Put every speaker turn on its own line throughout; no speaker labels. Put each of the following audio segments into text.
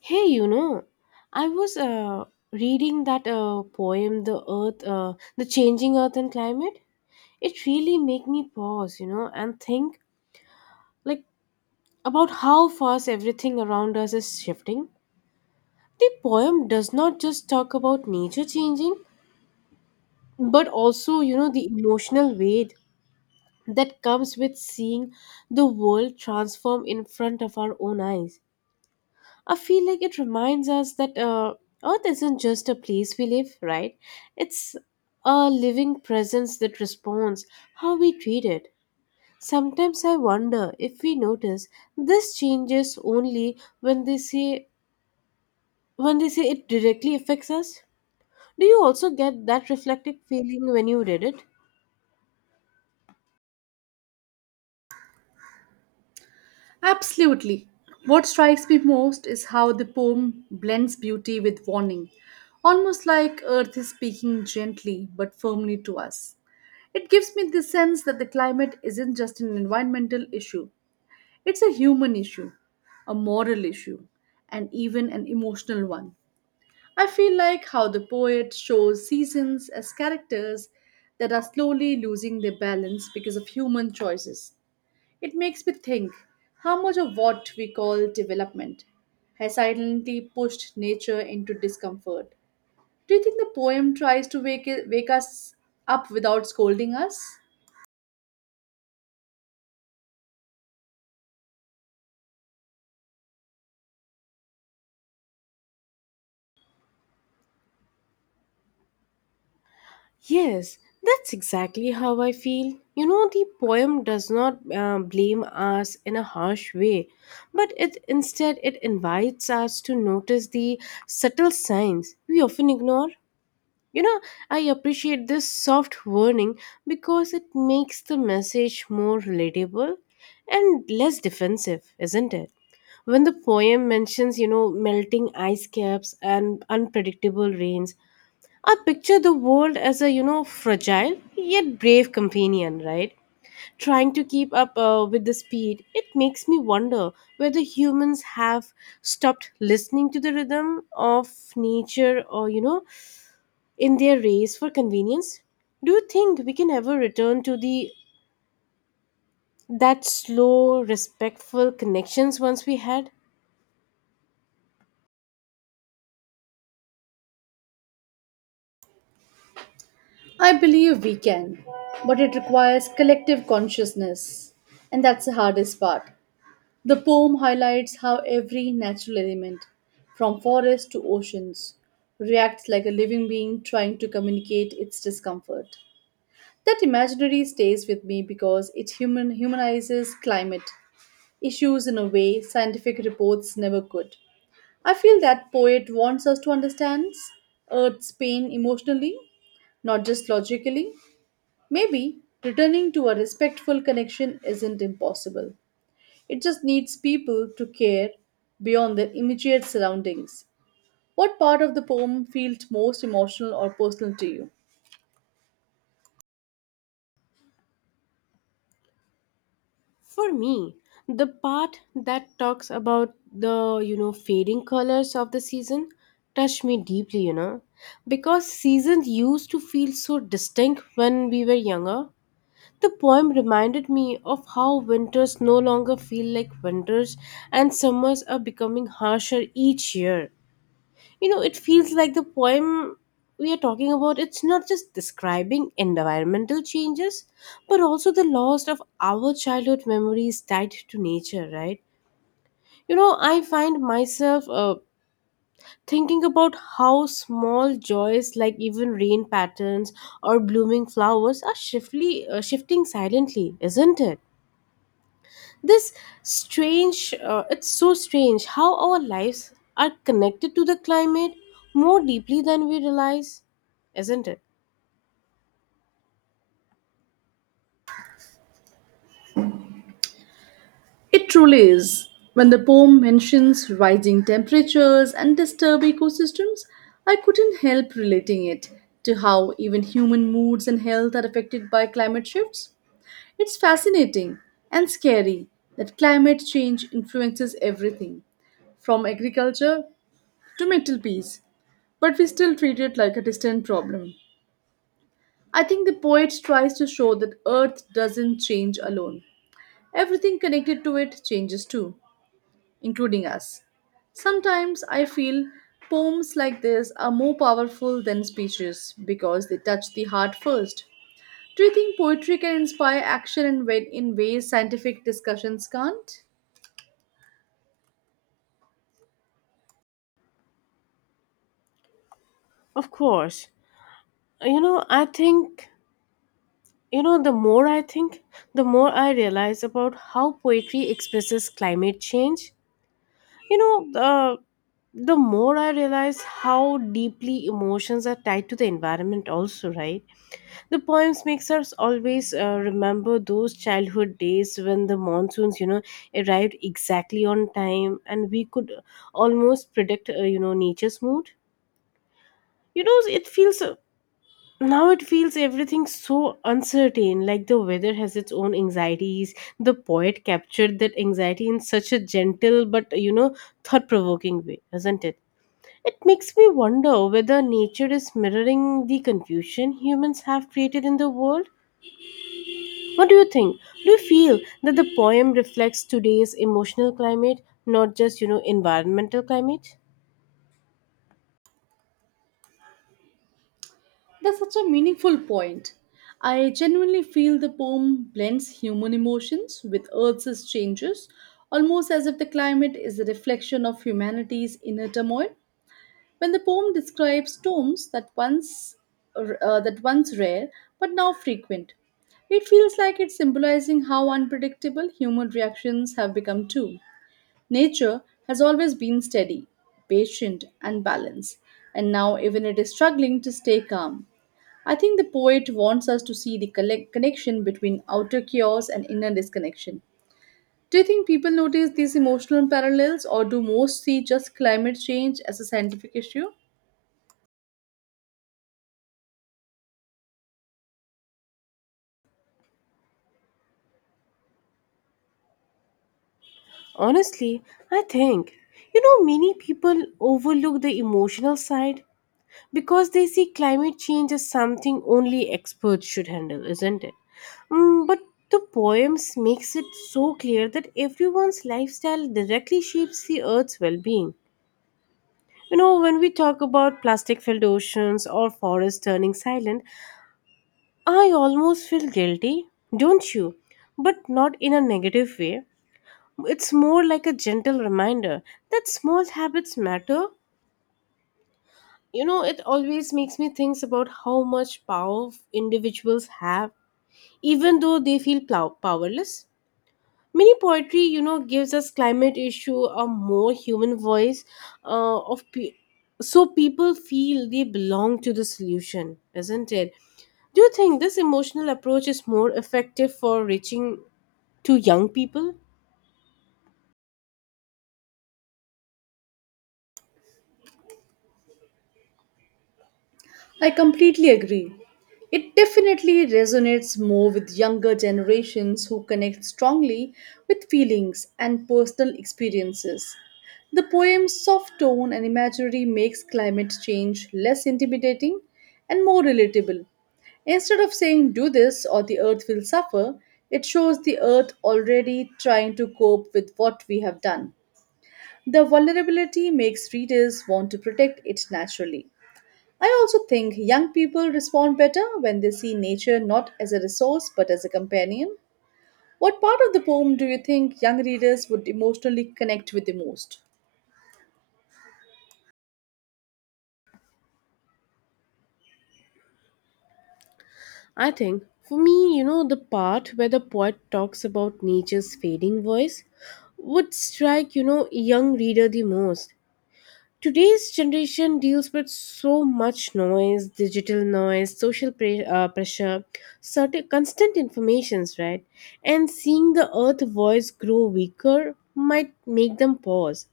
Hey, I was reading that poem, "The Earth, the Changing Earth and Climate." It really made me pause, you know, and think like about how fast everything around us is shifting. The poem does not just talk about nature changing, but also, you know, the emotional weight that comes with seeing the world transform in front of our own eyes. I feel like it reminds us that Earth isn't just a place we live, right? It's a living presence that responds how we treat it. Sometimes I wonder if we notice this changes only when they say it directly affects us. Do you also get that reflective feeling when you read it?
Absolutely. What strikes me most is how the poem blends beauty with warning, almost like Earth is speaking gently but firmly to us. It gives me the sense that the climate isn't just an environmental issue, it's a human issue, a moral issue, and even an emotional one. I feel like how the poet shows seasons as characters that are slowly losing their balance because of human choices. It makes me think how much of what we call development has silently pushed nature into discomfort. Do you think the poem tries to wake us up without scolding us?
Yes, that's exactly how I feel. You know, the poem does not blame us in a harsh way, but it instead it invites us to notice the subtle signs we often ignore. You know, I appreciate this soft warning because it makes the message more relatable and less defensive, isn't it? When the poem mentions, you know, melting ice caps and unpredictable rains, I picture the world as a, you know, fragile yet brave companion, right? Trying to keep up with the speed. It makes me wonder whether humans have stopped listening to the rhythm of nature or, you know, in their race for convenience. Do you think we can ever return to the that slow, respectful connections once we had?
I believe we can, but it requires collective consciousness, and that's the hardest part. The poem highlights how every natural element, from forests to oceans, reacts like a living being trying to communicate its discomfort. That imaginary stays with me because it humanizes climate issues in a way scientific reports never could. I feel that poet wants us to understand Earth's pain emotionally, not just logically. Maybe returning to a respectful connection isn't impossible. It just needs people to care beyond their immediate surroundings. What part of the poem felt most emotional or personal to you?
For me, the part that talks about the, you know, fading colors of the season touched me deeply, you know, because seasons used to feel so distinct when we were younger. The poem reminded me of how winters no longer feel like winters and summers are becoming harsher each year. You know, it feels like the poem we are talking about, it's not just describing environmental changes, but also the loss of our childhood memories tied to nature, right? You know, I find myself thinking about how small joys like even rain patterns or blooming flowers are shifting silently, isn't it? This it's so strange how our lives are connected to the climate more deeply than we realize, isn't it?
It truly is. When the poem mentions rising temperatures and disturbed ecosystems, I couldn't help relating it to how even human moods and health are affected by climate shifts. It's fascinating and scary that climate change influences everything, from agriculture to mental peace, but we still treat it like a distant problem. I think the poet tries to show that Earth doesn't change alone. Everything connected to it changes too, including us. Sometimes I feel poems like this are more powerful than speeches because they touch the heart first. Do you think poetry can inspire action in ways scientific discussions can't?
Of course. You know, I think, you know, the more I think, the more I realize about how poetry expresses climate change. You know, the more I realize how deeply emotions are tied to the environment, also, right? The poems makes us always remember those childhood days when the monsoons, you know, arrived exactly on time, and we could almost predict, you know, nature's mood. You know, it feels Now it feels everything so uncertain. Like the weather has its own anxieties. The poet captured that anxiety in such a gentle but you know thought-provoking way, isn't it? It makes me wonder whether nature is mirroring the confusion humans have created in the world. What do you think? Do you feel that the poem reflects today's emotional climate, not just, you know, environmental climate?
That's such a meaningful point. I genuinely feel the poem blends human emotions with Earth's changes, almost as if the climate is a reflection of humanity's inner turmoil. When the poem describes tombs that once rare but now frequent, it feels like it's symbolizing how unpredictable human reactions have become too. Nature has always been steady, patient, and balanced, and now even it is struggling to stay calm. I think the poet wants us to see the connection between outer chaos and inner disconnection. Do you think people notice these emotional parallels, or do most see just climate change as a scientific issue?
Honestly, I think, you know, many people overlook the emotional side because they see climate change as something only experts should handle, isn't it? Mm, but the poems makes it so clear that everyone's lifestyle directly shapes the earth's well-being. You know, when we talk about plastic-filled oceans or forests turning silent, I almost feel guilty, don't you? But not in a negative way. It's more like a gentle reminder that small habits matter. You know, it always makes me think about how much power individuals have, even though they feel powerless. Mini poetry, you know, gives us climate issue a more human voice, uh, of pe- so people feel they belong to the solution, isn't it? Do you think this emotional approach is more effective for reaching to young people?
I completely agree. It definitely resonates more with younger generations who connect strongly with feelings and personal experiences. The poem's soft tone and imagery makes climate change less intimidating and more relatable. Instead of saying do this or the earth will suffer, it shows the earth already trying to cope with what we have done. The vulnerability makes readers want to protect it naturally. I also think young people respond better when they see nature not as a resource but as a companion. What part of the poem do you think young readers would emotionally connect with the most?
I think for me, you know, the part where the poet talks about nature's fading voice would strike, you know, a young reader the most. Today's generation deals with so much noise, digital noise, pressure, certain constant informations, right? And seeing the earth voice grow weaker might make them pause.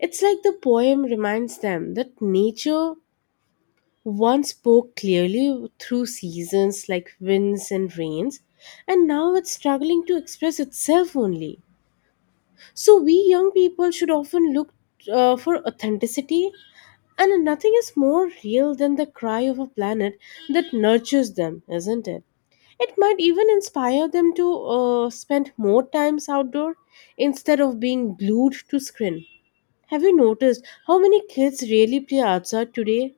It's like the poem reminds them that nature One spoke clearly through seasons like winds and rains, and now it's struggling to express itself only. So, we young people should often look for authenticity, and nothing is more real than the cry of a planet that nurtures them, isn't it? It might even inspire them to spend more times outdoor instead of being glued to screen. Have you noticed how many kids really play outside today?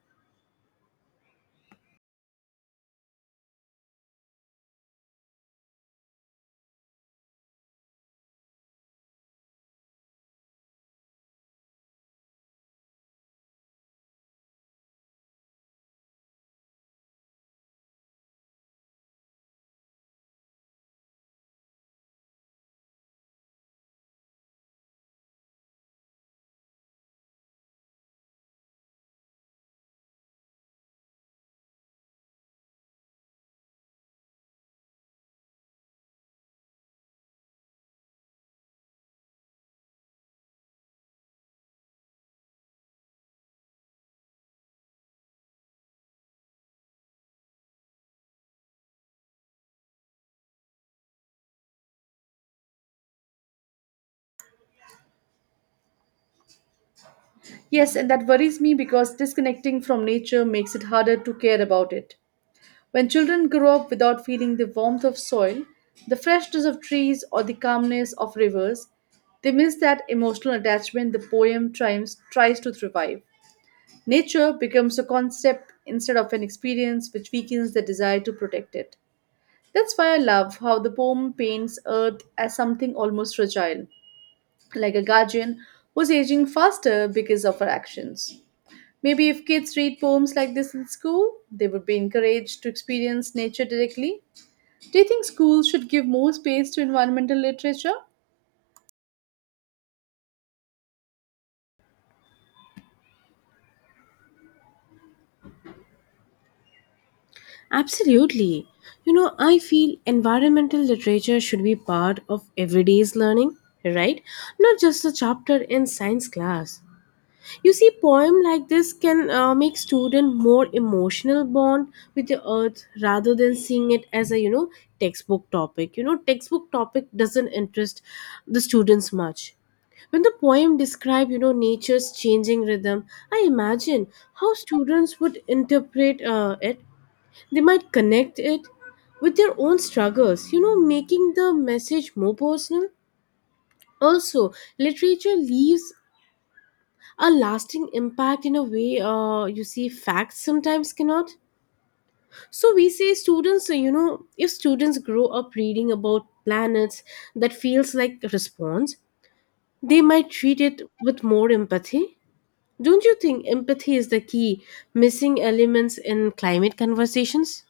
Yes, and that worries me because disconnecting from nature makes it harder to care about it. When children grow up without feeling the warmth of soil, the freshness of trees, or the calmness of rivers, they miss that emotional attachment the poem tries to revive. Nature becomes a concept instead of an experience, which weakens the desire to protect it. That's why I love how the poem paints Earth as something almost fragile, like a guardian who's aging faster because of her actions. Maybe if kids read poems like this in school, they would be encouraged to experience nature directly. Do you think schools should give more space to environmental literature?
Absolutely. You know, I feel environmental literature should be part of everyday's learning, right? Not just a chapter in science class. You see, poem like this can make student more emotional bond with the earth rather than seeing it as a you know textbook topic. You know, textbook topic doesn't interest the students much. When the poem describe you know nature's changing rhythm, I imagine how students would interpret it they might connect it with their own struggles, you know, making the message more personal. Also, literature leaves a lasting impact in a way you see facts sometimes cannot. So we say students, you know, if students grow up reading about planets that feels like response, they might treat it with more empathy. Don't you think empathy is the key missing elements in climate conversations?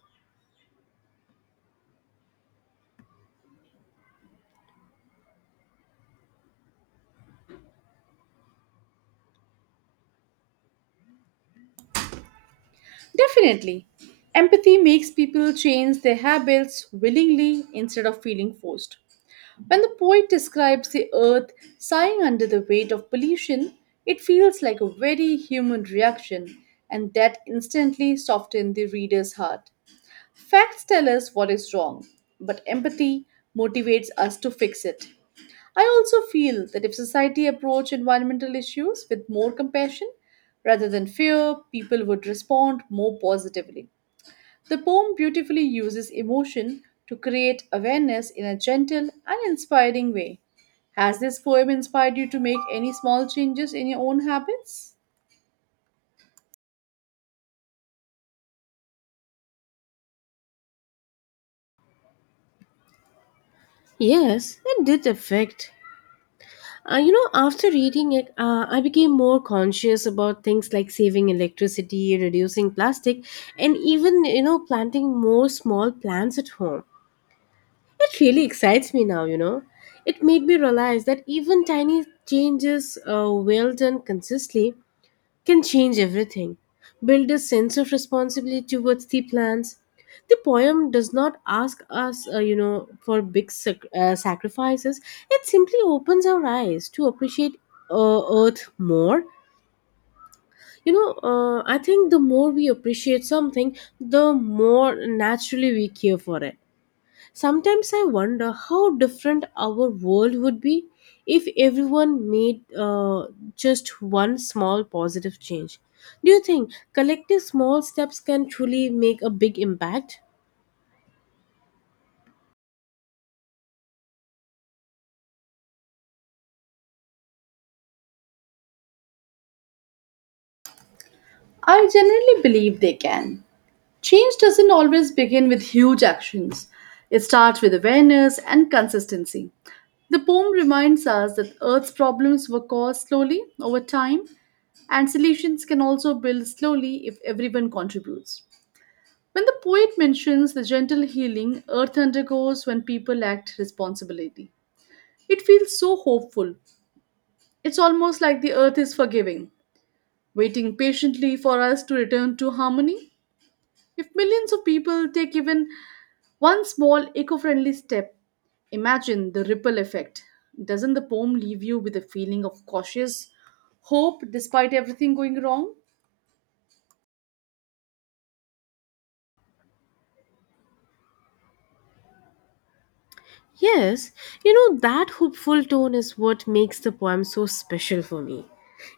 Definitely. Empathy makes people change their habits willingly instead of feeling forced. When the poet describes the earth sighing under the weight of pollution, it feels like a very human reaction, and that instantly softens the reader's heart. Facts tell us what is wrong, but empathy motivates us to fix it. I also feel that if society approached environmental issues with more compassion rather than fear, people would respond more positively. The poem beautifully uses emotion to create awareness in a gentle and inspiring way. Has this poem inspired you to make any small changes in your own habits?
Yes, it did affect. You know, after reading it, I became more conscious about things like saving electricity, reducing plastic, and even, you know, planting more small plants at home. It really excites me now, you know. It made me realize that even tiny changes, well done consistently, can change everything. Build a sense of responsibility towards the plants. The poem does not ask us, you know, for big sacrifices. It simply opens our eyes to appreciate Earth more. You know, I think the more we appreciate something, the more naturally we care for it. Sometimes I wonder how different our world would be if everyone made just one small positive change. Do you think collective small steps can truly make a big impact?
I generally believe they can. Change doesn't always begin with huge actions. It starts with awareness and consistency. The poem reminds us that Earth's problems were caused slowly over time, and solutions can also build slowly if everyone contributes. When the poet mentions the gentle healing Earth undergoes when people act responsibility, it feels so hopeful. It's almost like the Earth is forgiving, waiting patiently for us to return to harmony. If millions of people take even one small eco friendly step, imagine the ripple effect. Doesn't the poem leave you with a feeling of cautious hope despite everything going wrong?
Yes, you know, that hopeful tone is what makes the poem so special for me.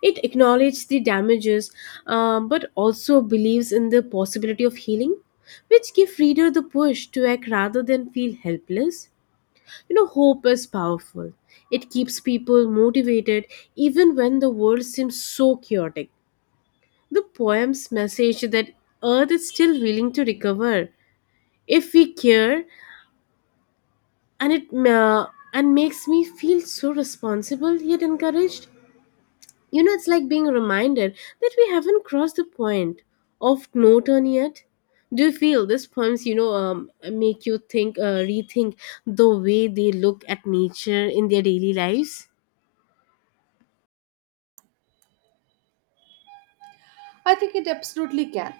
It acknowledges the damages, but also believes in the possibility of healing, which give reader the push to act rather than feel helpless. You know, hope is powerful. It keeps people motivated even when the world seems so chaotic. The poem's message that Earth is still willing to recover if we care, and it uh, and makes me feel so responsible yet encouraged. You know, it's like being reminded that we haven't crossed the point of no turn yet. Do you feel these poems, you know, make you rethink the way they look at nature in their daily lives?
I think it absolutely can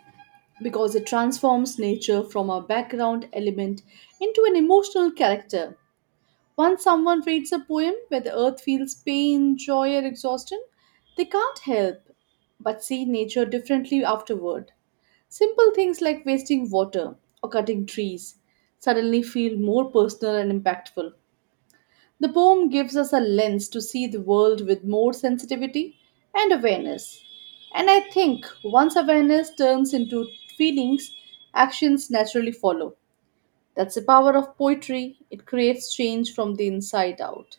because it transforms nature from a background element into an emotional character. Once someone reads a poem where the earth feels pain, joy, or exhaustion, they can't help but see nature differently afterward. Simple things like wasting water or cutting trees suddenly feel more personal and impactful. The poem gives us a lens to see the world with more sensitivity and awareness. And I think once awareness turns into feelings, actions naturally follow. That's the power of poetry. It creates change from the inside out.